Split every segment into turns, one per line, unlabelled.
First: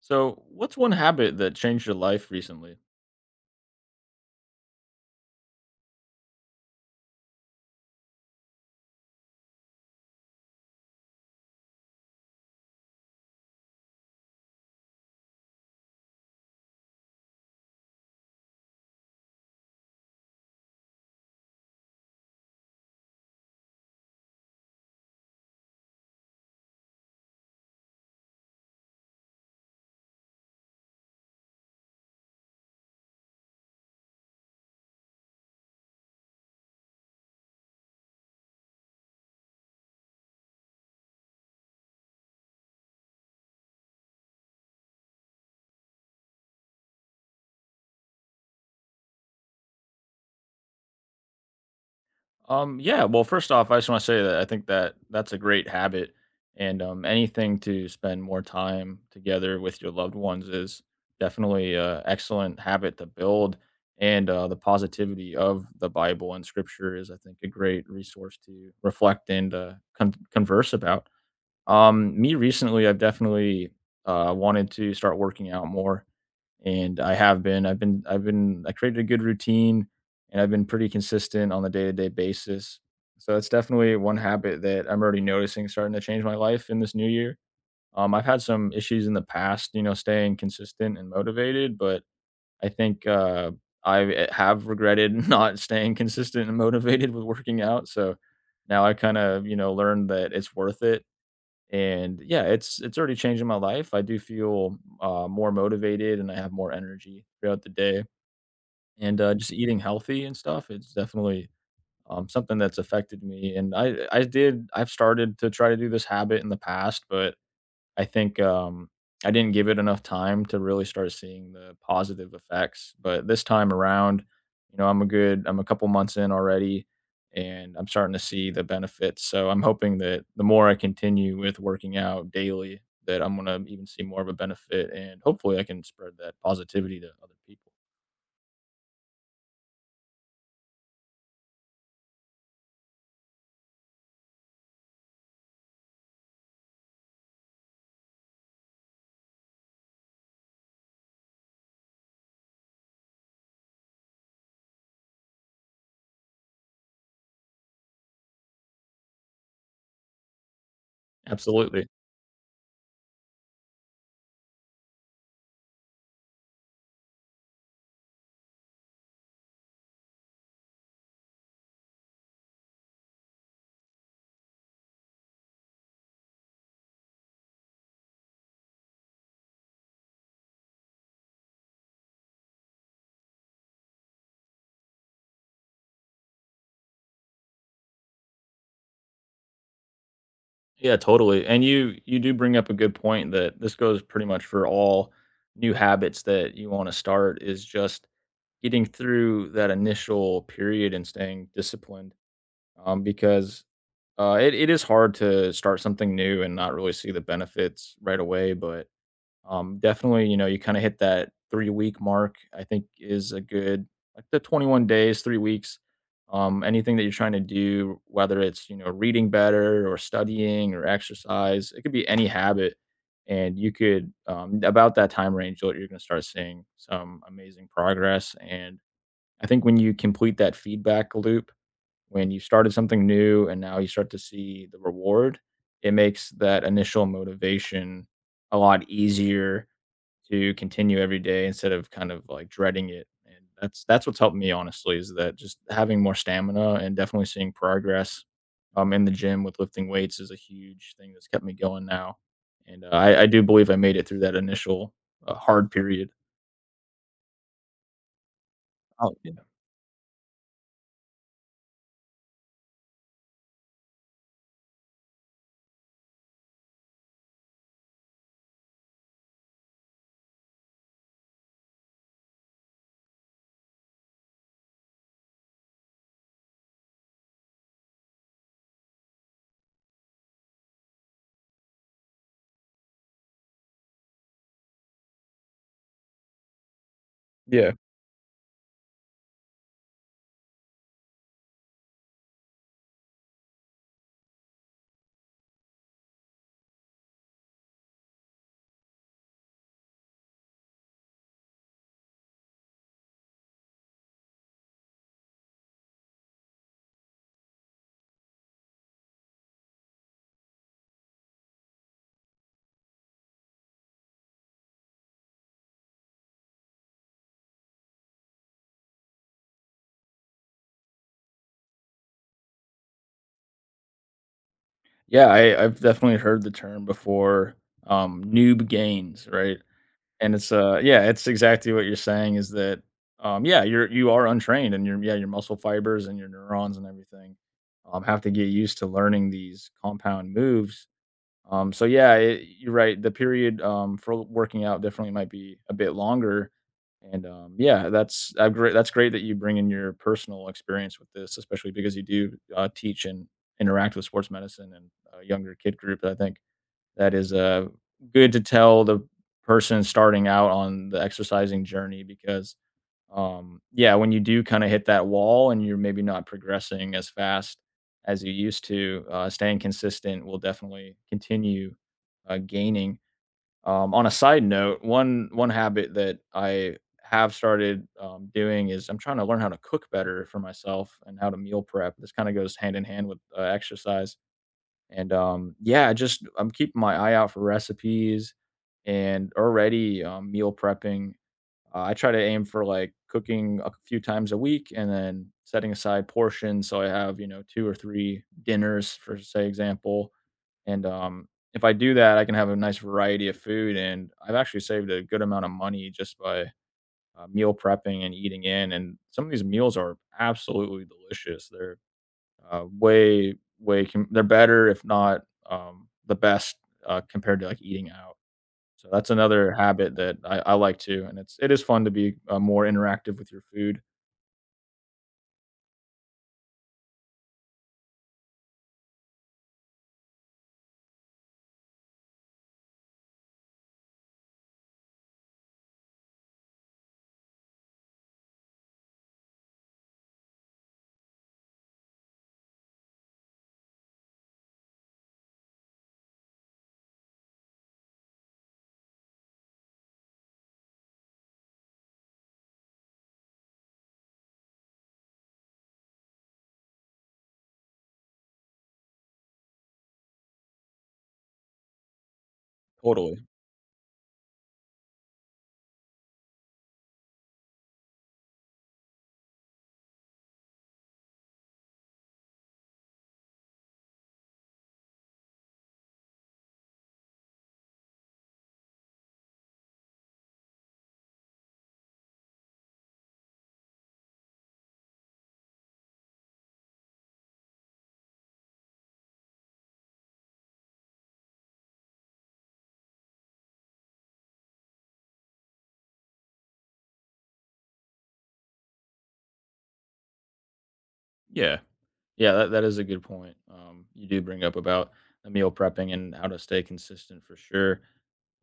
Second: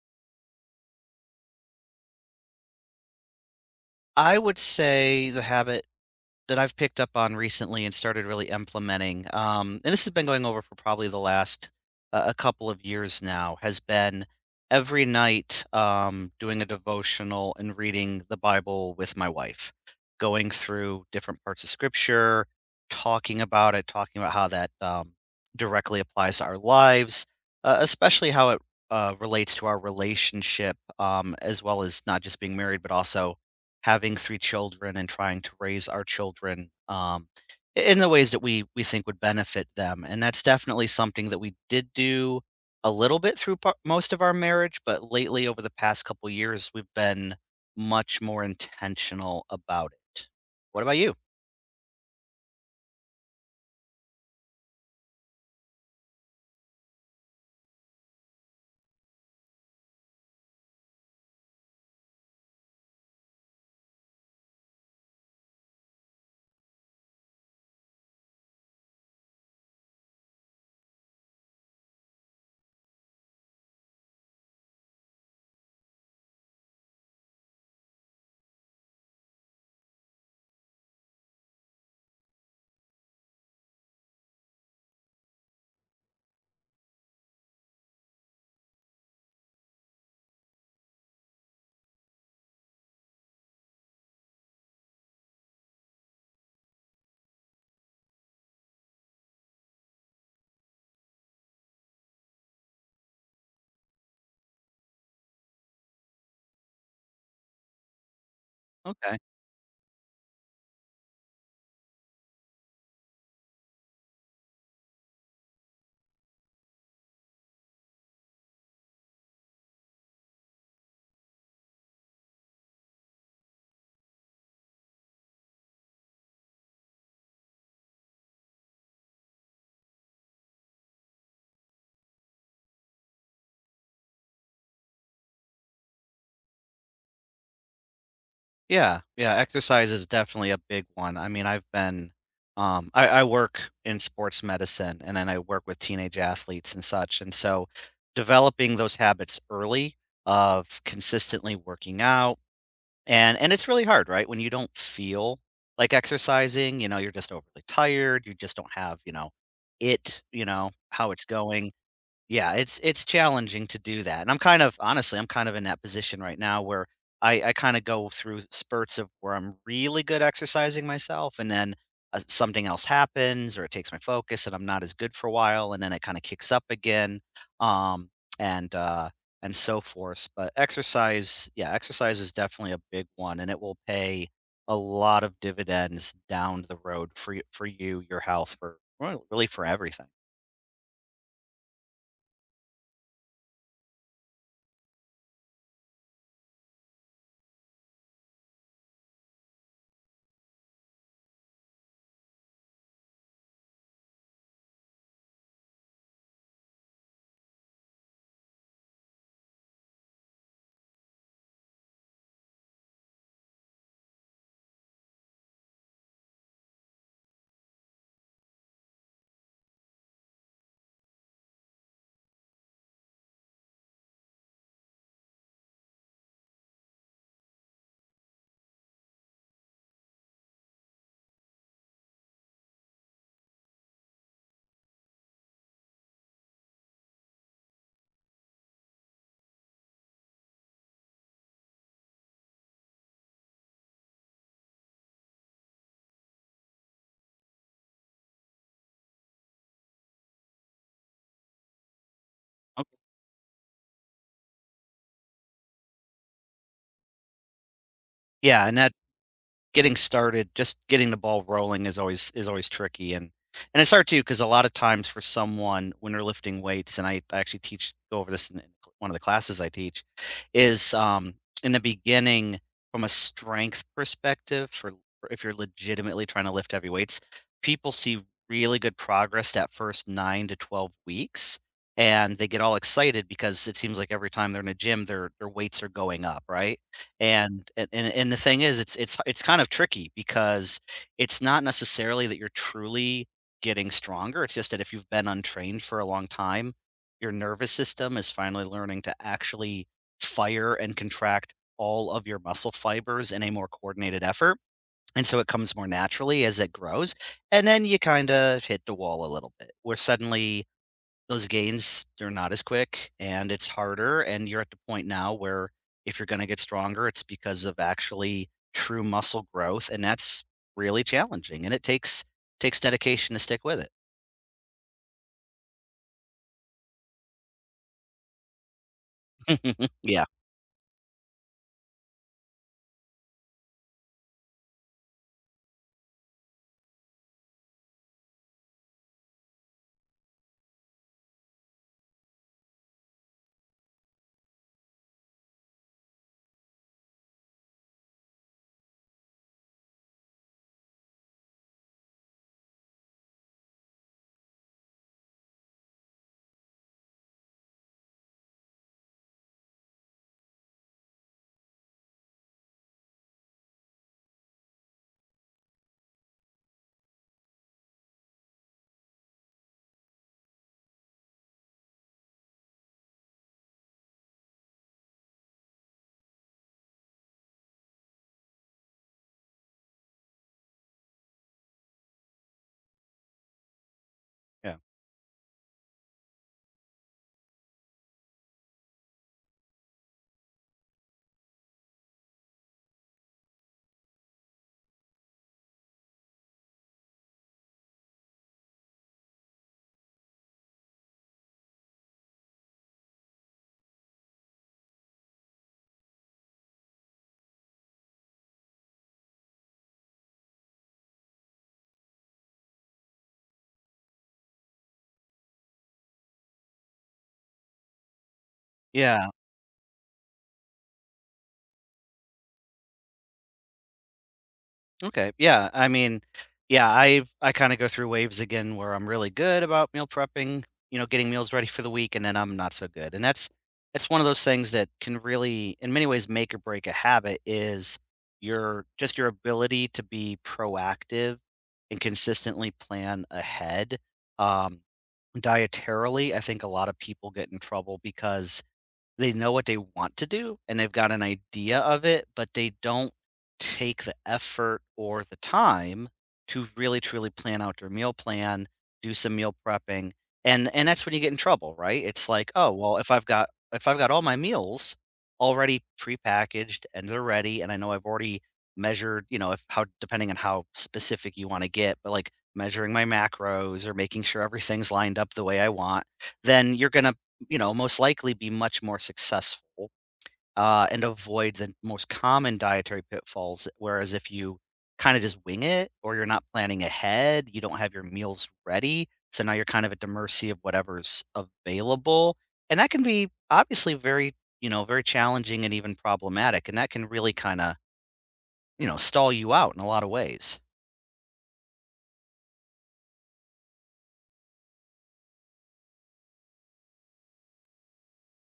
So, what's one habit that changed your life recently?
I would say the habit that I've picked up on recently and started really implementing, and this has been going over for probably the last a couple of years now, has been every night doing a devotional and reading the Bible with my wife, going through different parts of Scripture, talking about it, talking about how that directly applies to our lives, especially how it relates to our relationship, as well as not just being married, but also having 3 children and trying to raise our children, I in the ways that we think would benefit them, and that's definitely something that we did do a little bit through par most of our marriage, but lately, over the past couple years, we've been much more intentional about it. What about you?
Yeah, well, first off, I just want to say that I think that that's a great habit, and anything to spend more time together with your loved ones is definitely an excellent habit to build. And the positivity of the Bible and Scripture is, I think, a great resource to reflect and converse about. Me recently, I've definitely wanted to start working out more and I have been. I've been. I created a good routine and I've been pretty consistent on the day-to-day basis. So that's definitely one habit that I'm already noticing starting to change my life in this new year. I've had some issues in the past, you know, staying consistent and motivated, but I think have regretted not staying consistent and motivated with working out. So now I kind of, you know, learned that it's worth it and yeah, it's already changing my life. I do feel more motivated and I have more energy throughout the day.
Okay.
And just eating healthy and stuff, it's definitely something that's affected me. And I've started to try to do this habit in the past, but I think, I didn't give it enough time to really start seeing the positive effects, but this time around, you know, I'm a couple months in already, and I'm starting to see the benefits, so I'm hoping that the more I continue with working out daily, that I'm gonna even see more of a benefit, and hopefully I can spread that positivity to other people.
Yeah, yeah, exercise is definitely a big one. I mean, I work in sports medicine and then I work with teenage athletes and such. And so developing those habits early of consistently working out and it's really hard, right? When you don't feel like exercising, you know, you're just overly tired, you just don't have, you know, it, you know, how it's going.
Absolutely.
Yeah, it's challenging to do that, and I'm kind of honestly, I'm kind of in that position right now where I kinda go through spurts of where I'm really good exercising myself, and then, something else happens or it takes my focus and I'm not as good for a while, and then it kinda kicks up again, um, and, uh, and so forth, but exercise is definitely a big one, and it will pay a lot of dividends down the road for y for you, your health, for well, really for everything.
Yeah, totally, and you do bring up a good point that this goes pretty much for all new habits that you wanna start is just getting through that initial period and staying disciplined, because it is hard to start something new and not really see the benefits right away, but, definitely, you know, you kinda hit that three-week mark, I think is a good like, the 21 days, 3 weeks, anything that you're trying to do, whether it's, you know, reading better or studying or exercise, it could be any habit, and you could, about that time range, you're gonna start seeing some amazing progress and I think when you complete that feedback loop, when you started something new and now you start to see the reward, it makes that initial motivation a lot easier to continue every day instead of kind of like dreading it. And that's what's helped me honestly is that just having more stamina and definitely seeing progress in the gym with lifting weights is a huge thing that's kept me going now. And
Okay.
I do believe I made it through that initial hard period.
Yeah, and that
Oh, yeah.
getting started, just getting the ball rolling is always tricky and it's hard too because a lot of times for someone when they're lifting weights, and I actually teach go over this in one of the classes I teach, is in the beginning from a strength perspective for if you're legitimately trying to lift heavy weights, people see really good progress that first 9 to 12 weeks. And they get all excited because it seems like every time they're in a gym, their weights are going up, right? And
Yeah.
and and the thing is, it's kind of tricky because it's not necessarily that you're truly getting stronger, it's just that if you've been untrained for a long time, your nervous system is finally learning to actually fire and contract all of your muscle fibers in a more coordinated effort, and so it comes more naturally as it grows, and then you kinda hit the wall a little bit, where suddenly those gains, they're not as quick and it's harder. And you're at the point now where if you're going to get stronger, it's because of actually true muscle growth. And that's really challenging. And it takes dedication to stick with it.
Yeah, I've definitely heard the term before, noob gains, right?
Yeah.
And it's, yeah, it's exactly what you're saying is that, yeah, you are untrained and your yeah, your muscle fibers and your neurons and everything, have to get used to learning these compound moves so yeah, you're right. The period for working out definitely might be a bit longer. And yeah, that's I great. That's great that you bring in your personal experience with this, especially because you do teach and interact with sports medicine and a younger kid group. I think that is good to tell the person starting out on the exercising journey because yeah, when you do kinda hit that wall and you're maybe not progressing as fast as you used to, staying consistent will definitely continue, gaining. On a side note, one habit that I have started, doing is I'm trying to learn how to cook better for myself and how to meal prep. This kinda goes hand in hand with, exercise,
Yeah.
and, yeah, just I'm keeping my eye out for recipes and already, meal prepping I try to aim for like cooking a few times a week and then setting aside portions so I have, you know, two or three dinners for say example. And If I do that, I can have a nice variety of food and I've actually saved a good amount of money just by meal prepping and eating in and some of these meals are absolutely delicious. They're they're better if not the best compared to like eating out. So that's
Yeah.
another habit that I like too, and it is fun to be, more interactive with your food.
Okay. Yeah. I mean, yeah, I kind of go through waves again where I'm really good about meal prepping, you know, getting meals ready for the week, and then I'm not so good. And that's one of those things that can really, in many ways, make or break a habit is your just your ability to be proactive and consistently plan ahead. Um, Dietarily, I think a lot of people get in trouble because they know what they want to do, and they've got an idea of it, but they don't take the effort or the time to really truly plan out their meal plan, do some meal prepping, and that's when you get in trouble, right? It's like, "Oh, well, if I've
Totally.
got if I've got all my meals already prepackaged and they're ready, and I know I've already measured, you know, if how depending on how specific you wanna get, but, like, measuring my macros or making sure everything's lined up the way I want, then you're gonna you know, most likely be much more successful and avoid the most common dietary pitfalls. Whereas if you kind of just wing it or you're not planning ahead, you don't have your meals ready. So now you're kind of at the mercy of whatever's available. And that can be obviously very, you know, very challenging and even problematic. And that can really kind of, you know, stall you out in a lot of ways.
Yeah. Yeah, that is a good point. You do bring up about the meal prepping and how to stay consistent for sure.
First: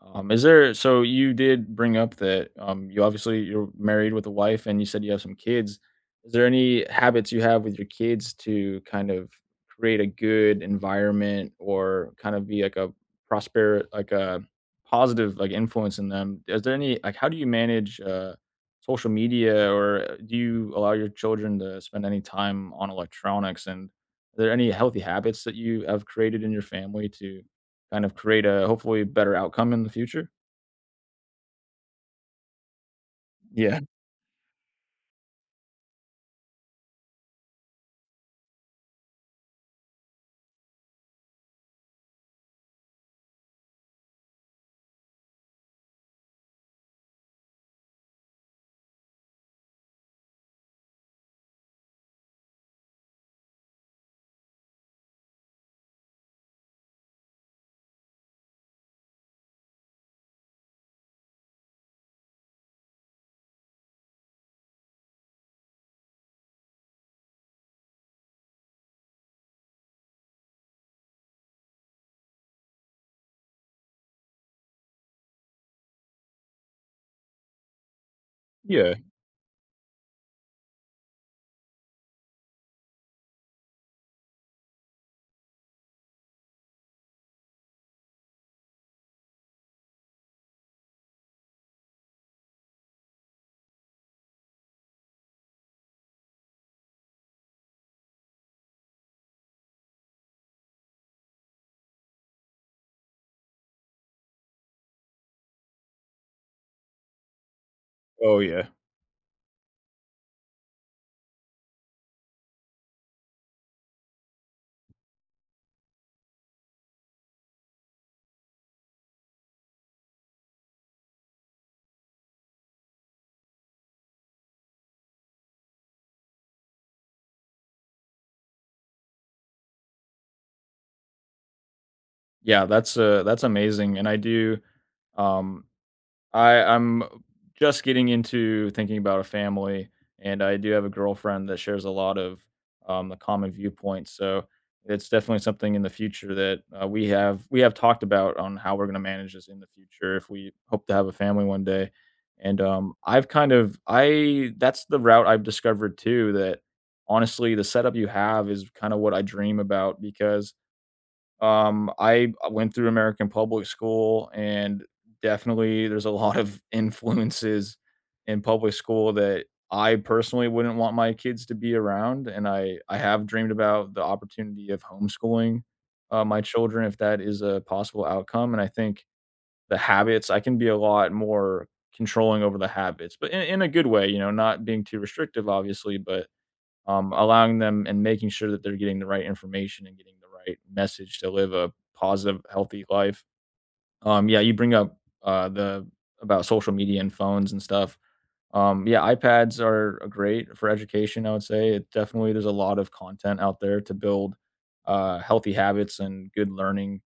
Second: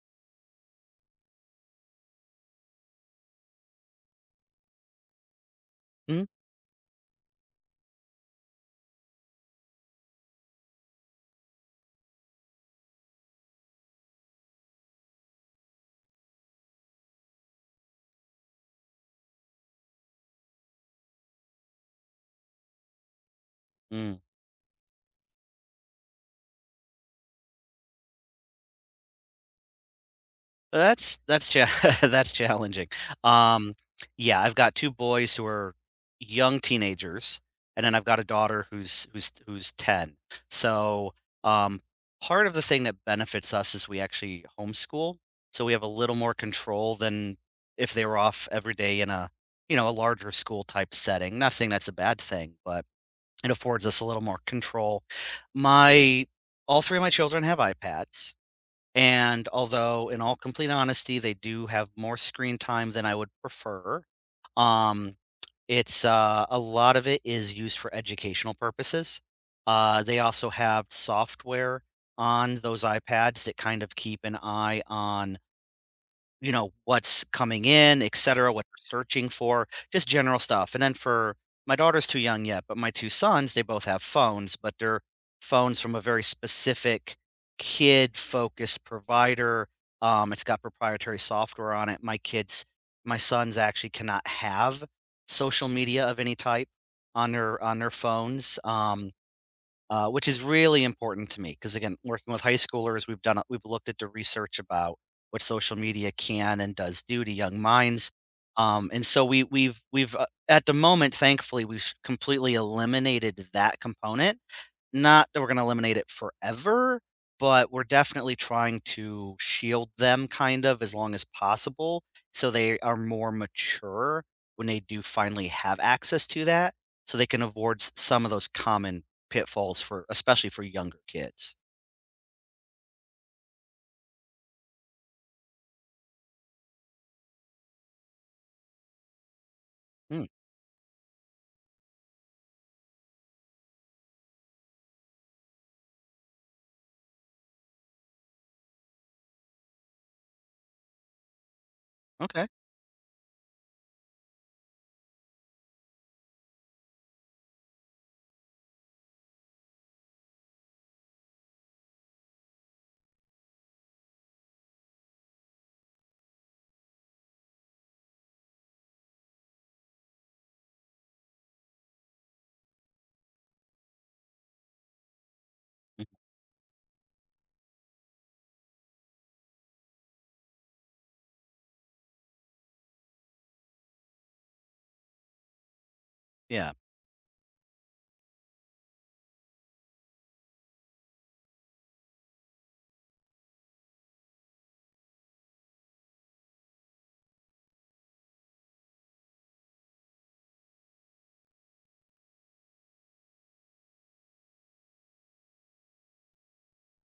Is there so You did bring up that you obviously you're married with a wife and you said you have some kids. Is there any habits you have with your kids to kind of create a good environment or kind of be like a prosper like a positive like influence in them? Is there any like how do you manage social media or do you allow your children to spend any time on electronics? And
Mhm.
are there any healthy habits that you have created in your family to kind of create a hopefully better outcome in the future?
That's cha that's challenging. Um,
Yeah.
yeah, I've got 2 boys who are young teenagers, and then I've got a daughter who's 10. So, um, part of the thing that benefits us is we actually homeschool, so we have a little more control than if they were off every day in a, you know, a larger school type setting. Not saying that's a bad thing, but it affords us a little more control. My all 3 of my children have iPads. And although, in all complete honesty, they do have more screen time than I would prefer, um, it's a lot of it is used for educational purposes. They also have software on those iPads that kind of keep an eye on you know, what's coming in, et cetera, what
Yeah.
they're searching for, just general stuff. And then for my daughter's too young yet, but my two sons, they both have phones, but they're phones from a very specific kid focused provider. It's got proprietary software on it. My kids, my sons actually cannot have social media of any type on their phones. Which is really important to me because again, working with high schoolers, we've looked at the research about what social media can and does do to young minds,
Oh, yeah.
and so we've at the moment, thankfully, we've completely eliminated that component not that we're gonna eliminate it forever, but we're definitely trying to shield them kind of as long as possible, so they are more mature when they do finally have access to that, so they can avoid s some of those common pitfalls for especially for younger kids.
Yeah, that's amazing. And I do um I I'm just getting into thinking about a family,
Mm,
and I do have a girlfriend that shares a lot of, the common viewpoints. So it's definitely something in the future that, we have talked about on how we're gonna manage this in the future if we hope to have a family one day,
okay.
and, I've kind of I that's the route I've discovered too that, honestly, the setup you have is kinda what I dream about because I went through American public school, and definitely there's a lot of influences in public school that I personally wouldn't want my kids to be around, and I have dreamed about the opportunity of homeschooling, my children if that is a possible outcome, and I think the habits I can be a lot more controlling over the habits, but in a good way, you know, not being too restrictive, obviously, but
Yeah.
allowing them and making sure that they're getting the right information and getting the right message to live a positive, healthy life. Yeah, you bring up the About social media and phones and stuff. Yeah, iPads are great for education. I would say it definitely. There's a lot of content out there to build healthy habits and good learning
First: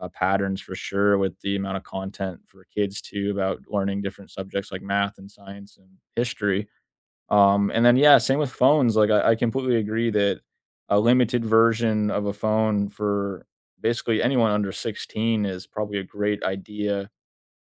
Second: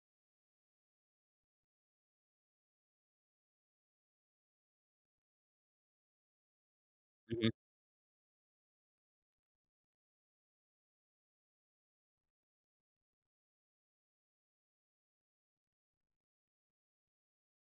patterns for sure. With the amount of content for kids too about learning different subjects like math and science and history
Mhm.
and then, yeah, same with phones. Like, I completely agree that a limited version of a phone for basically anyone under 16 is probably a great idea.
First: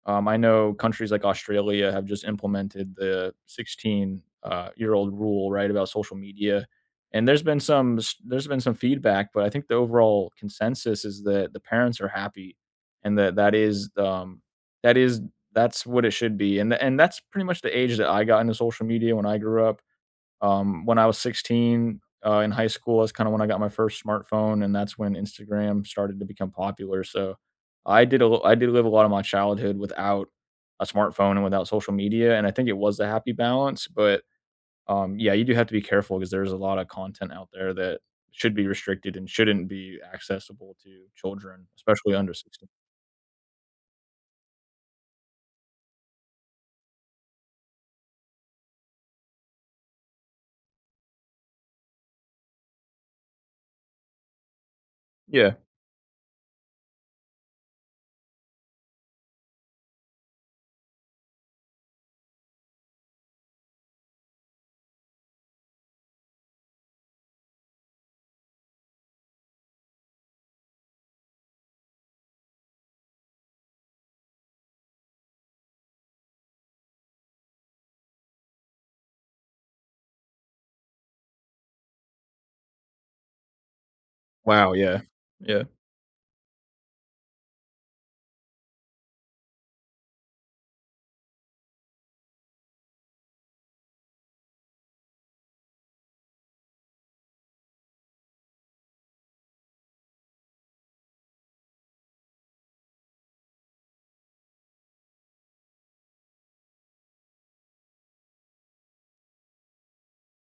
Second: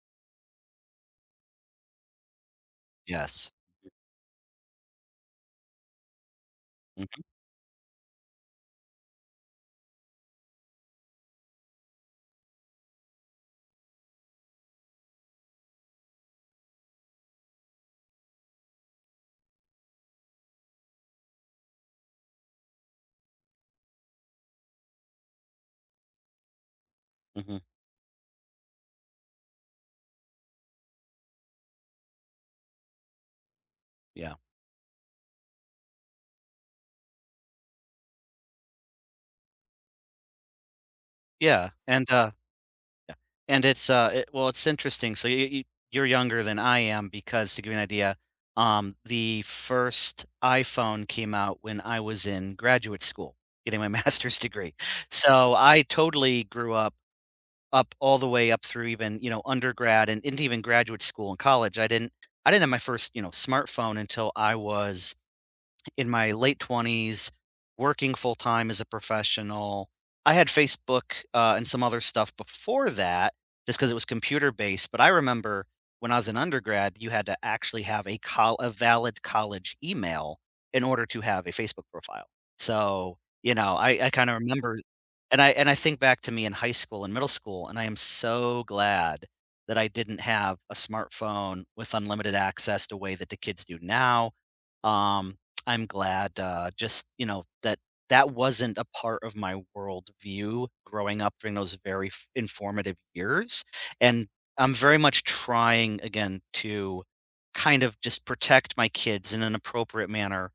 I know countries like Australia have just implemented the
Yes.
16 year old rule, right, about social media.
Mhm,
And there's been some there's been some feedback, but I think the overall consensus is that the parents are happy, and that that is that is that's what it should be. And that's pretty much the age that I got into social media when I grew up when I was 16, in high school, that's kinda when I got my first smartphone, and that's when Instagram started to become popular, so
mhm.
I did live a lot of my childhood without a smartphone and without social media, and I think it was a happy balance, but,
Yeah.
yeah, you do have to be careful because there's a lot of content out there that should be restricted and shouldn't be accessible to children,
Yeah, and,
especially
uh
under 16.
Yeah. And it's, well, it's interesting. So you're younger than I am because to give you an idea, the first iPhone came out when I was in graduate school getting my master's degree.
Yeah.
So I totally grew up all the way up through even, you know, undergrad and into even graduate school and college. I didn't have my first, you know, smartphone until I was in my late 20s, working full time as a professional. I had Facebook and some other stuff before that, just because it was computer based. But I remember when I was an undergrad, you had to actually have a valid college email in order to have a Facebook profile. So you know, I kind of
Wow,
remember,
yeah.
and I
Yeah.
and I think back to me in high school and middle school, and I am so glad that I didn't have a smartphone with unlimited access the way that the kids do now. Um, I'm glad, just, you know, that that wasn't a part of my worldview growing up during those very informative years. And I'm very much trying again to kind of just protect my kids in an appropriate manner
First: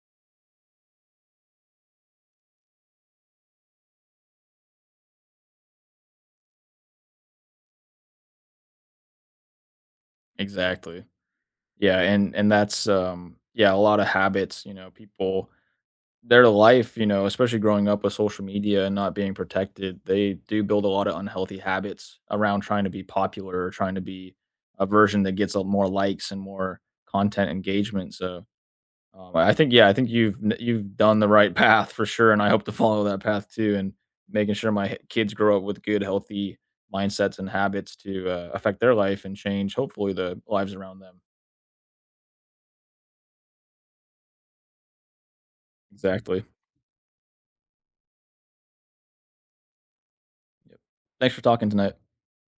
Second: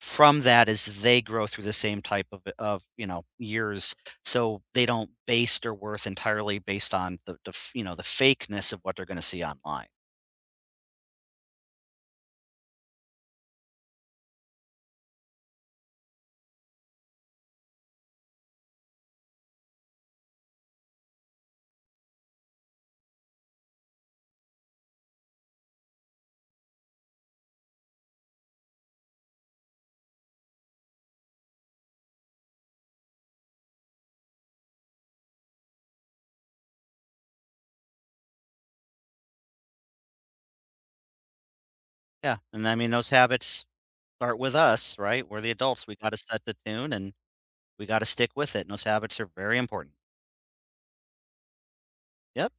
from that as they grow through the same type of, you know years so they don't base their worth entirely based on the, you know the fakeness of what they're going to see online.
Exactly. Yeah, and that's, yeah, a lot of habits, you know, people their life, you know, especially growing up with social media and not being protected, they do build a lot of unhealthy habits around trying to be popular or trying to be a version that gets a more likes and more content engagement. So, I think, yeah, I think you've done the right path for sure, and I hope to follow that path too, and making sure my kids grow up with good, healthy mindsets and habits to affect their life and change, hopefully, the lives around them.
Yeah, and I mean those habits start with us, right? We're the adults, we gotta
Exactly.
set the tune, and we gotta stick with it, and those habits are very important.
Yep. Thanks for talking tonight.
Yep.